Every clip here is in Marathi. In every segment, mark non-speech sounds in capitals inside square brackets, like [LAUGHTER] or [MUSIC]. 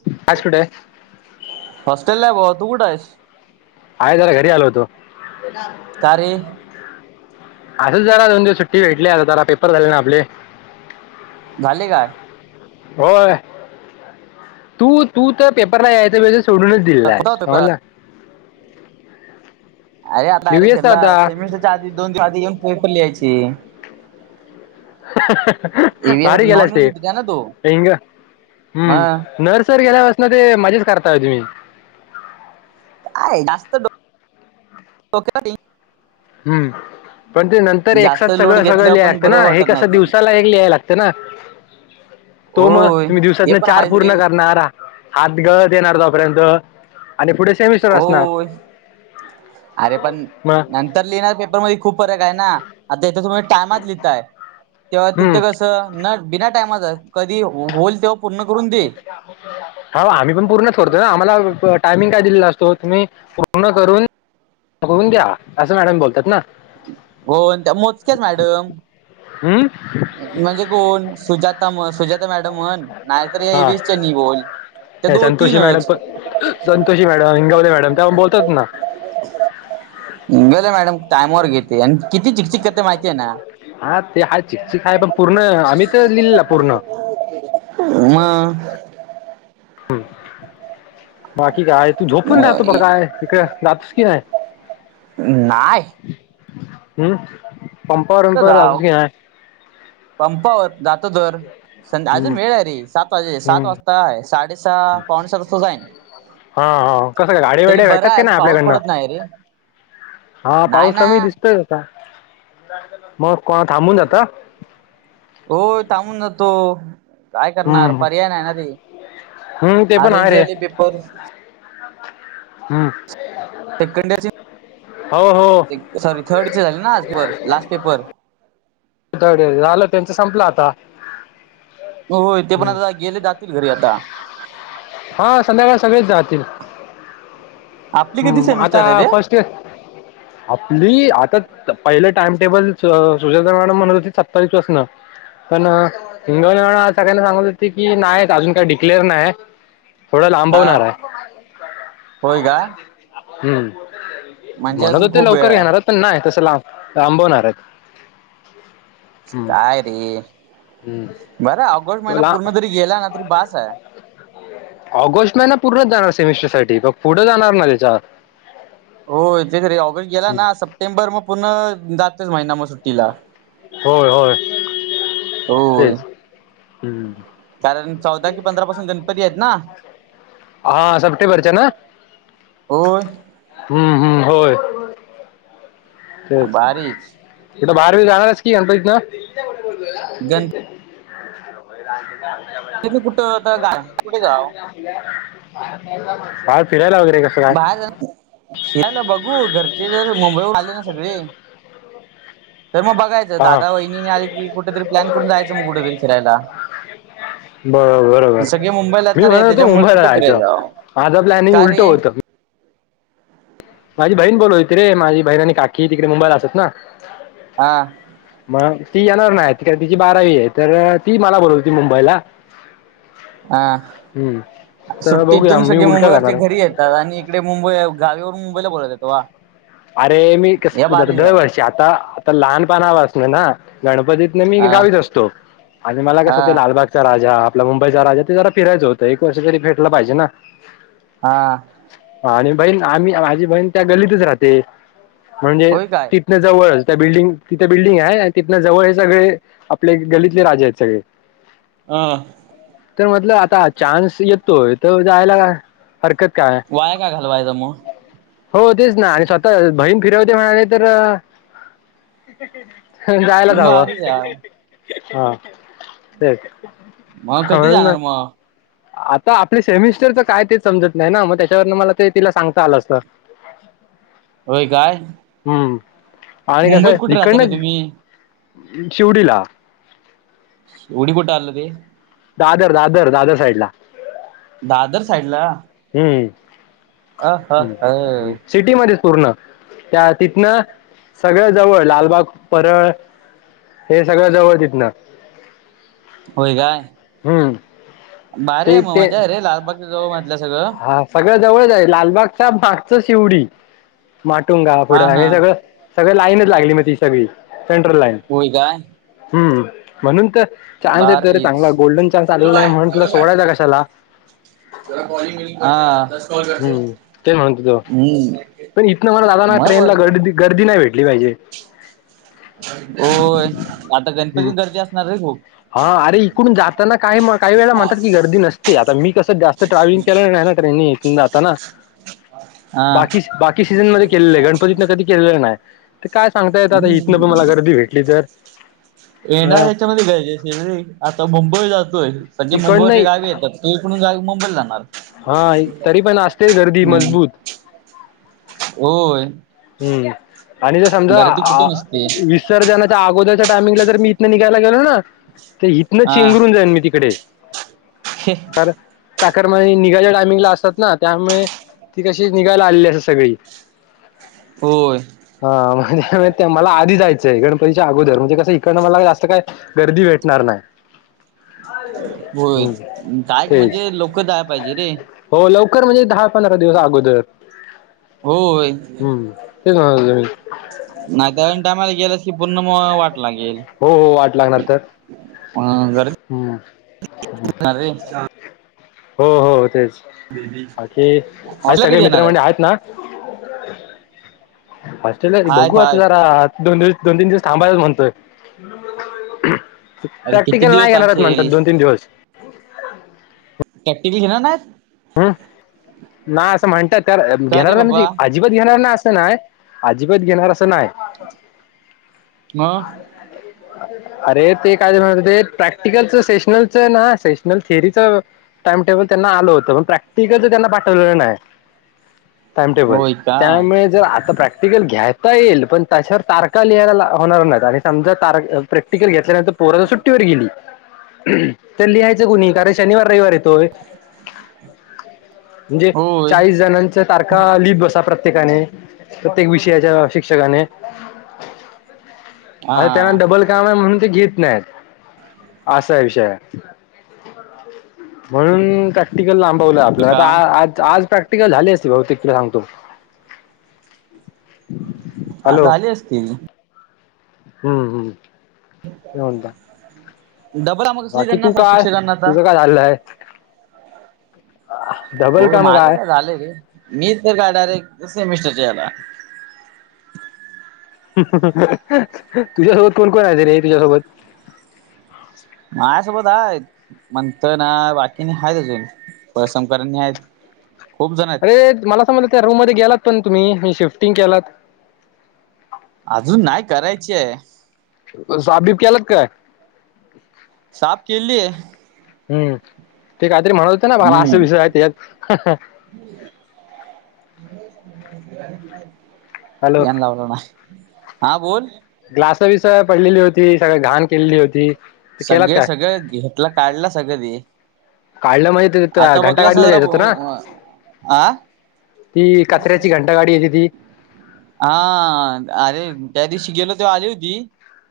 [UNINTELLIGIBLE] हॉस्टेल ला आय बाबा तू कुठयेस? आहे जरा घरी आलो होतो. का रे? असंच जरा दोन दिवस सुट्टी भेटली जरा पेपर झाले ना आपले. झाले काय? होय तू, तू त्या पेपरलायायच सोडूनच दिला कुठं होता हो पेपर आज ना. अरे! आता न्यू अरे! इयर्सचा घेतला होता सेमिस्टरच्या आधी दोन दिवस आधी येऊन पेपर लिहायची. युनिव्हर्सिटीचा आहे ना तो [UNINTELLIGIBLE] मग हम्म नर्सर गेल्या पासन ते माझेच करताय तुम्ही [UNINTELLIGIBLE] हम्म, पण ते नंतर जास्त एकसाथ लोड सगळं सगळं घेतल्यावर पण लिहायचा ना बरोबर हे वाटत नाही कसं ते दिवसाला एक लिहाय लागत. ना तो मग होय तुम्ही ते दिवसातन पण चार आहेच रे पूर्ण करणार आ हात गळत येणार तो पर्यंत आणि पुढे सेमिस्टर हो असणार अरे! पण मग न तर लिहिणार पेपरमध्ये खूप फरक आहे ना? आता तुम्ही हित टाइमात लिहिताय तेव्हा हम्म तिथं कस न बिना टायमाच कधी होईल तेव्हा पूर्ण करून दे [UNINTELLIGIBLE] हा आम्ही पण पूर्ण करतोय ना आम्हाला टायमिंग काय दिलेला असतो तुम्ही पूर्ण करून होऊन द्या असं मॅडम बोलतात ना? होउन त्या मोजक्याच मॅडम. [UNINTELLIGIBLE] अम्म. म्हणजे कोण? सुजाता म सुजाता मॅडम म्हण नाहीतर या ए हा व्ही स चेनि बोल. त्या दोन संतोषी मॅडम तीनच. पण संतोषी मॅडम, हिंगवले मॅडम तेव बोलतात ना. गेले मॅडम टाइमवर घेते. आणि किती चिकचिक करते माहितीये ना. हा ते हा चिक चिक हाय. पण पूर्ण आम्ही तर लिहिलेला पूर्ण. म. बाकी काय तू झोपून म राहतो का काय? इकडे जातोस की नाय? नाय. हम्म पंपा तर बींपावर जाव जातोस की नाय? पंपावर जातो तर. संध अजून हं, वेळ आहे रे. सात वाजे सात हं. वाज ताय. साडे सहा, पावनसात तसं जाईन. हा हा कसं का तरी गाडीवाडी भेटतात बरा का आज नाय? पाऊस आपल्याकडनं. पडत नाही रे हा नाही पाऊस ना कमी दिसतोय आता. मग कोणा थांबून जात. हो थांबून जातो. काय करणार हं, पर्याय नाही ना ती. हं, ते पण आज आहे रे यांजरॅली पेपर. हम्म. सेकंड हो हो इयर, सॉरी थर्ड चे झाले ना आज लास्ट पेपर. थर्ड झालं त्यांच संपलं आता. ह होय ते पण हम्म आता गेले जातील घरी आता. हा संध्याकाळ सगळेच जातील. आपली किती हम्म आता सेमिस्टर आहे रे फस्ट आपली आता पहिलं टाइम टेबल स सुजाता सुजाता मॅडम म्हणत होती सत्तावीस पासनं. पण हिंगवली मॅडम सगळ्यांना सांगत होते की, नाय अजून काही डिक्लेअर नाय. थोडा हा लांबवणारे. होय का हम्म म्हणजे म्हणत हो अजून शते खूप वेळ लवकर आहे घेणारे. पण नाय. तसं लाब लांबवणारे. काय रे. हम्म बरं ऑगस्ट महिना ला पूर्ण जरी गेला ना तरी बसे. ऑगस्ट महिना पूर्णच जाणार सेमिस्टर साठी. पग पुढं जाणार ना त्याच्या. हो तेच रे ऑगस्ट गेला ना. सप्टेंबर म पूर्ण जातोच महिना म सुट्टीला. होय होय होय तेच. हम्म. कारण चौदा कि पंधरा पासून गणपती आहेत ना हा सप्टेंबर चे ना, होय. हम्म हम्म होय. तेच. बारीक तीथं बाहेरवी जाणारच की गणपतीत ना. गणपती [UNINTELLIGIBLE] तुम्ही कुठे आता जाना. कुठे जाव? बाहेर फिरायला वगैरे का? बाहेर फिरायला बघू. घरचे जर मुंबईवरून आले ना सगळे. त म बघाय हा दादा वहिनी आली की, कुठ तरी् प्लॉन करून जायंच मग. कुठेतरी फिरायला. बरो बरोबर सगळे मुंबईलात मी ना रे म्हणत होतो त्याच्यामुळे मुंबईला कुठं जाहायचं. फिरायचं माझं प्लॅनिंग का उलटं रे होतं. माझी बहीण बोलो होती रे. माझी बहीण आणि काकी तिकडे मुंबाईला असत ना. हा. मग ती येणार नाही कारण तिची बारावी आहे तर ती मला बोलवती मुंबईला. हा हम्म. तर बघूया सुट्टीतून मी सगळे उलटं करणार मुंबईवरचे आहे घरी आहेत. दादानी इकडे मुंबई गावीवरून मुंबईला बोलवतात वा. अरे मी कस या द भारीच -दर आहे वर्षी आता आता लहानपणा पारासन ना गणपतीत मी हा गावीच असतो आणि मला कस हा लालबाग चा राजा आपला मुंबईचा राजा ते जरा फिरायचं होतं एक वर्ष तरी भेटल पाहिजे ना. हा. हा आणि बहीण आणि माझी बहीण त्या गल्लीतच राहते म्हणजे होय काय ती तिथन जवळ त्या बिल्डिंग तिथे बिल्डिंग आहे आणि तिथनं जवळ हे सगळे आपले गलीतले राजे आहेत सगळे. हा. तर म्हटलं आता चान्स येतोय तर जायला हरकत काय वाया का घालवायचा मग हो तेच ना आणि स्वतः बहीण फिरवते म्हणाले तर हो जायलाच हवं. भारीच आहे हा तेच मग कधी हो ना. जाणार मग आता आपले सेमिस्टरचं काय ते समजत नाही ना मग त्याच्यावरन मला ते तिला सांगता आलं असत. [UNINTELLIGIBLE] होय काय. हम्म आणि मुंबईत कसं कुठे राहता रे इकडन तुम्ही शिवडीला उडी कुठ आल ते? दादर दादर दादर साईडला. दादर साईडला? हम्म. [UNINTELLIGIBLE] सिटीमध्येच पूर्ण त्या तिथनं सगळं जवळ लालबाग पर हे सगळं जवळ तिथन. होय काय. हम्म. भारीये ते रे म ते मजा रे लालबागच्या जावळ म्हटलं सगळं. हा सगळं जवळच आहे लालबागच्या मागच शिवडी माटुंग गावा हा पुढं हा आणि सगळं सगळ लाईनच लागली मग ती सगळी सेंट्रल लाईन होय काय हम्म म्हणून त चान्स येतोय रे भारीच चांगला गोल्डन चान्स आलेला आहे म्हंटलं सोडायचा कशाला. आ हम्म तेच म्हणत होतो हम्म. पण इथनं मला जाताना मग ट्रेन ला बरोबर गर्दी- गर्दी नाही भेटली पाहिजे. होय आता हम्म. गणपती गरदी असणार रे खूप. हा अरे इकडून जाताना काय काही वेळाला म्हणतात की गर्दी नसते आता मी कसं जास्त ट्रॅव्हलिंग केलं नाही ना तरी मी इथून जातांना. [UNINTELLIGIBLE] हा. बाकी सीझन मध्ये केलेल आहे गणपती तन कधी केलेलं नाही. ते काय सांगता येत आता इथनं पण मला हम्म गर्दी भेटली तर. येणार अ याच्यामध्ये गरजेचे रे आता मुंबई जातोय संजे तिकडन मुंबईवरचे गावी येतात. ते कोणी गावी मुंबईला जाणार. हा आई तरी पण असतेच गर्दी हम्म मजबूत. होय. हम्म आणि जर समजा गर्दी आ कुठे नसते वीस सर जा त्या अगोदरच्या टायमिंगला जर मी इथनं निघायला गेलो ना तर इथनं चेंगरून जाईन मी तिकडे. खे. कार चाकर म्हान निघायच्या टायमिंगला असतात ना त्यामुळे ती कशी निघायला आलेली अस सगळी. होय. हा म्हणजे ते मला आधी जायचंय गणपतीच्या अगोदर म्हणजे कसं इकडनं मला जास्त काय गर्दी भेटणार नाही. हो हम्म काय क तेच म्हणजे लोक जाय पाहिजे रे. हो लवकर म्हणजे दहा पंधरा दिवस अगोदर. होय. हम् तेच म्हणत होते मी. नाही तरन टायमाला गेलस की पूर्ण मग वाट लागेल. हो हो वाट लागणार तर गर्दी हम्म. [UNINTELLIGIBLE] हो हो तेच बाकी आ हॉस्टेलला सगळे कधी येणार मित्रमंडळी आहेस आहेत ना. होस्टेलला रे बघू आहेत आत आहेत जरात. दो दिवस दो तीन दिवस थांबायचच म्हणतोय. अरे किती प्रॅक्टिकल दिवस नाही घेणारत म्हणतात थांबशील दोन तीन दिवस. प्रॅक्टिकल घेणार नाहीत. हम् ना असं म्हणत तर का घेणार रे नाही म्हणजे बाबा अजिबात घेणार नाही असं नाही अजिबात घेणार असं नाही. मग? अरे ते काय त म्हणत होते प्रॅक्टिकलचं सेशनलचं ना सेशनल थेअरीच टाइमटेबल त्यांना आलं होत पण प्रॅक्टिकलच त्यांना पाठवलेलं नाही. टाइमटेबल होय काय त्यामुळे जर आता प्रॅक्ट प्रॅक्टिकल घ्यायता येईल पण त्याच्यावर तारखा लिहायला होणार नाहीत आणि समजा कार प्रॅक्टिकल घेतल्यानंतर पोर ज सुट्टीवर गेली. तर लिहायचं कुणी कारण शनिवार रविवारेत. म्हणजे होय चाळीस जणांचा त्या तारखा लिप बसा प्रत्येकाने प्रत्येक विषयाच्या शिक्षकाने. आता त्यांना हा डबल काम आहे म्हणून ते घेत नाहीत असा विषय आय. म्हणून का प्रॅक्टिकल लांबवलं आपलं आता काम आज आज प्रॅक्टिकल झाली असती बहुतेक तिला सांगतो. हा हॅलो झाली असतील. हम्म हम्म. [INAUDIBLE] काय म्हणता? डबल आम कसली बाकी देणार तू त्या काय शिक्षकांना आता? तुझं काय झालंय? डबल हो काम माझं काय झालं रे मी तर काय डायरेक्ट सेमिस्टरच्या याला. तुझ्यासोबत कोण कोण आहेत रे तुझ्यासोबत माझ्यासोबत आहेत म्हणत ना बाकीनी आहेत अजून परसमकरांनी आहेत. खूप जणा ते मला समजल त्या रूममध्ये गेलात पण तुम्ही नी शिफ्टिंग केलात. अजून नाही करायचीय. साफ बीफ केला की काय? साफ केली आहे. हम्म. ते काहीतरी म्हणत होते ना? मला असे विषय आहेत यात. ह् हॅलो यान लावल ना? हा बोल. ग्लास बी स पडलेली होती. सगळ घाण केलेली होती. ते केलात सगळे काय? सगळे घेतलं. काढल सगळं ते. काढलं म्हणजे ते आता घंटा बघलास गाडीला जरा द्यायच होत ना? आ ती कचऱ्याची घंटा गाडी येते ती. आण. अरे त्या दिवशी गेलो तेव्हा आली होती.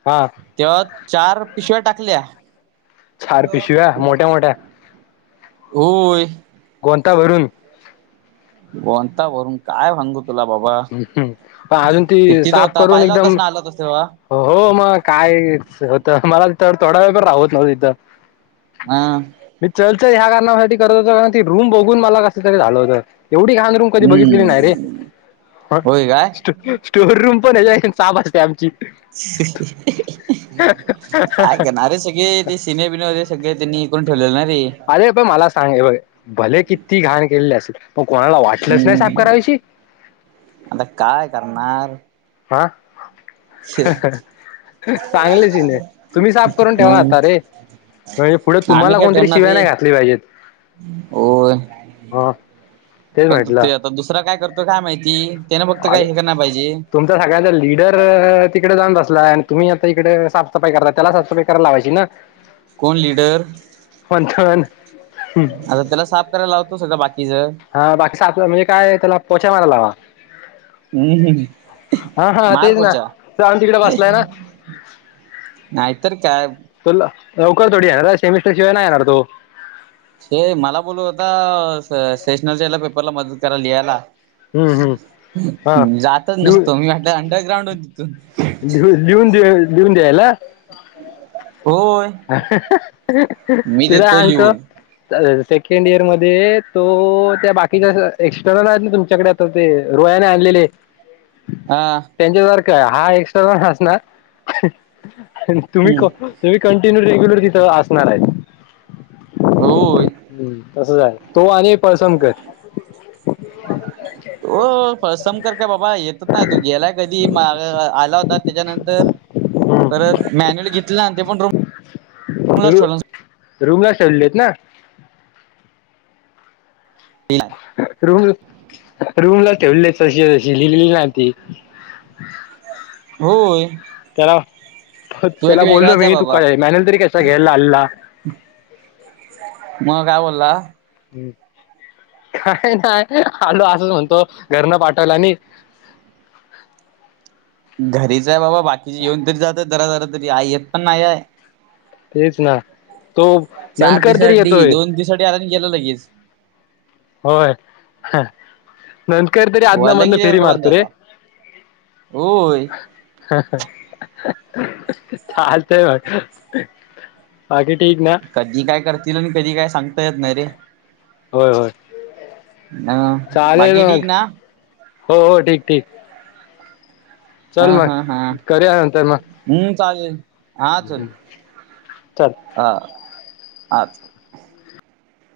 हा तेव्हा चार पिशव्या टाकल्या. चार मग? पिशव्या मोठ्या मोठ्या होय. गोंताभरून. गोंताभरून काय सांगू? तुला बाबा. पण अजून ती कितीच साफ होता करून पाहिला होतास एकदम ना? आला होतास तेव्हा? हो. मग काय होत? मला तर थोडा वेळ पण राहवत नव्हतं तिथं. हम्म. मी चर्चा ह्या कारणासाठी करत होतो. कारण ती रूम बघून मला कस तरी झालं होतं. एवढी घाण रूम कधी बघितलेली नाही रे. हम्म होय काय स्टोर रूम पण याच्यापेक्षा साफ असते आमची. काय करणार? अरे सगळे ते सिने बिने होते सगळे त्यांनी- [UNINTELLIGIBLE] ठेवलेलं ना रे? अरे पण मला सांग हे बघ. भले किती घाण केलेली असेल पण कोणाला वाटलंच नाही साफ हम्म कराविशी? आता काय करणार? हा. चांगलीचइन तुम्ही साफ करून ठेवा मग आता रे. म्हणजे पुढे तुम्हाला आम्ही काय कोणतरी ठेवणार शिव्या रे नाही घातल्या पाहिजेत. होय हो. पण चुकतोया. त दुसरां काय करतो काय माहिती. त्याने फक्त अ काय हे करणार पाहिजे तुम- सगळ्यांचा ल लीडर तिकडे जाऊन बसलाय आणि तुम्ही आता इकडे साफसफाई करता. त्याला साफसफाई करायला लावायची ना? कोण लिडर? मंथन आता त्याला साफ - करायला लावतो सगळ बाकीचं. हा. बाकी साफ म्हणजे काय? त्याला पोछा मारायला लावा. हम्म हा हा. तेच ना मारखोचा राम् तिकडे बसलाय ना. नाहीतर काय? तो लवकर थोडी येणार? सेमिस्टर शिवाय नाही येणार तो. छे हो मला बोलवत होता स्टेशनरी पेपरला मदत करायला लिहायला. हम्म हम्म हा हं. जातच नसतो मी. म्हटलं अंडरग्राउंड हो तिथून. लिह लिहून दे, लिहून द्यायला? होय. मी तुला देतोय सांगतो. लिहून सेकंड इयर मध्ये तो, त्या बाकीच्या एक्स्टर्नल आहेत ना तुमच्याकडे? ते रोह्याने आणलेले. हा. त्यांच्यासारखा हा एक्स्ट्रा पण असणार तुम्ही कंटिन्यू रेग्युलर तिथ असणार आहेत होय तो आणि पळसमकर ह [UNINTELLIGIBLE] हो पळसमकर काय बाबा येतच ना तो गेलाय कधी आला होता त्याच्यानंतर परत मॅन्युअली घेतले ते पण रूम रु ठ रूमला शेवले आहेत ना [UNINTELLIGIBLE] रूम रूमला ठेवले तशी तशी लिहिली ना ती होय त्याला तो त्याला एक बोललो वेगळाच आहे मी तू बाबा काय मॅनेल तरी कसा घ्यायला हल्ला मग काय बोलला काय नाही आलो असंच म्हणतो घर न पाठवला आणि घरीच आहे बाबा बाकीचे येऊन तरी जात जरा जरा तरी आई येत पण नाही आहे तेच ना तो नंदकर तरी येतोय गेलं लगेच होय नंदकरतरी अदूमधून लगेच येवर फेरी का बंद मारतोय आता होय चालतय बघ बाकी ठीक नाही कधी काय करतील आणि कधी काय सांगता येत नाही रे होय होय अ चालेल बाकी ठीक मग ना हो हो ठीक ठीक हा चल हा हा मग करूया नंतर मग ह चालेल हा चल चल हा अच्छा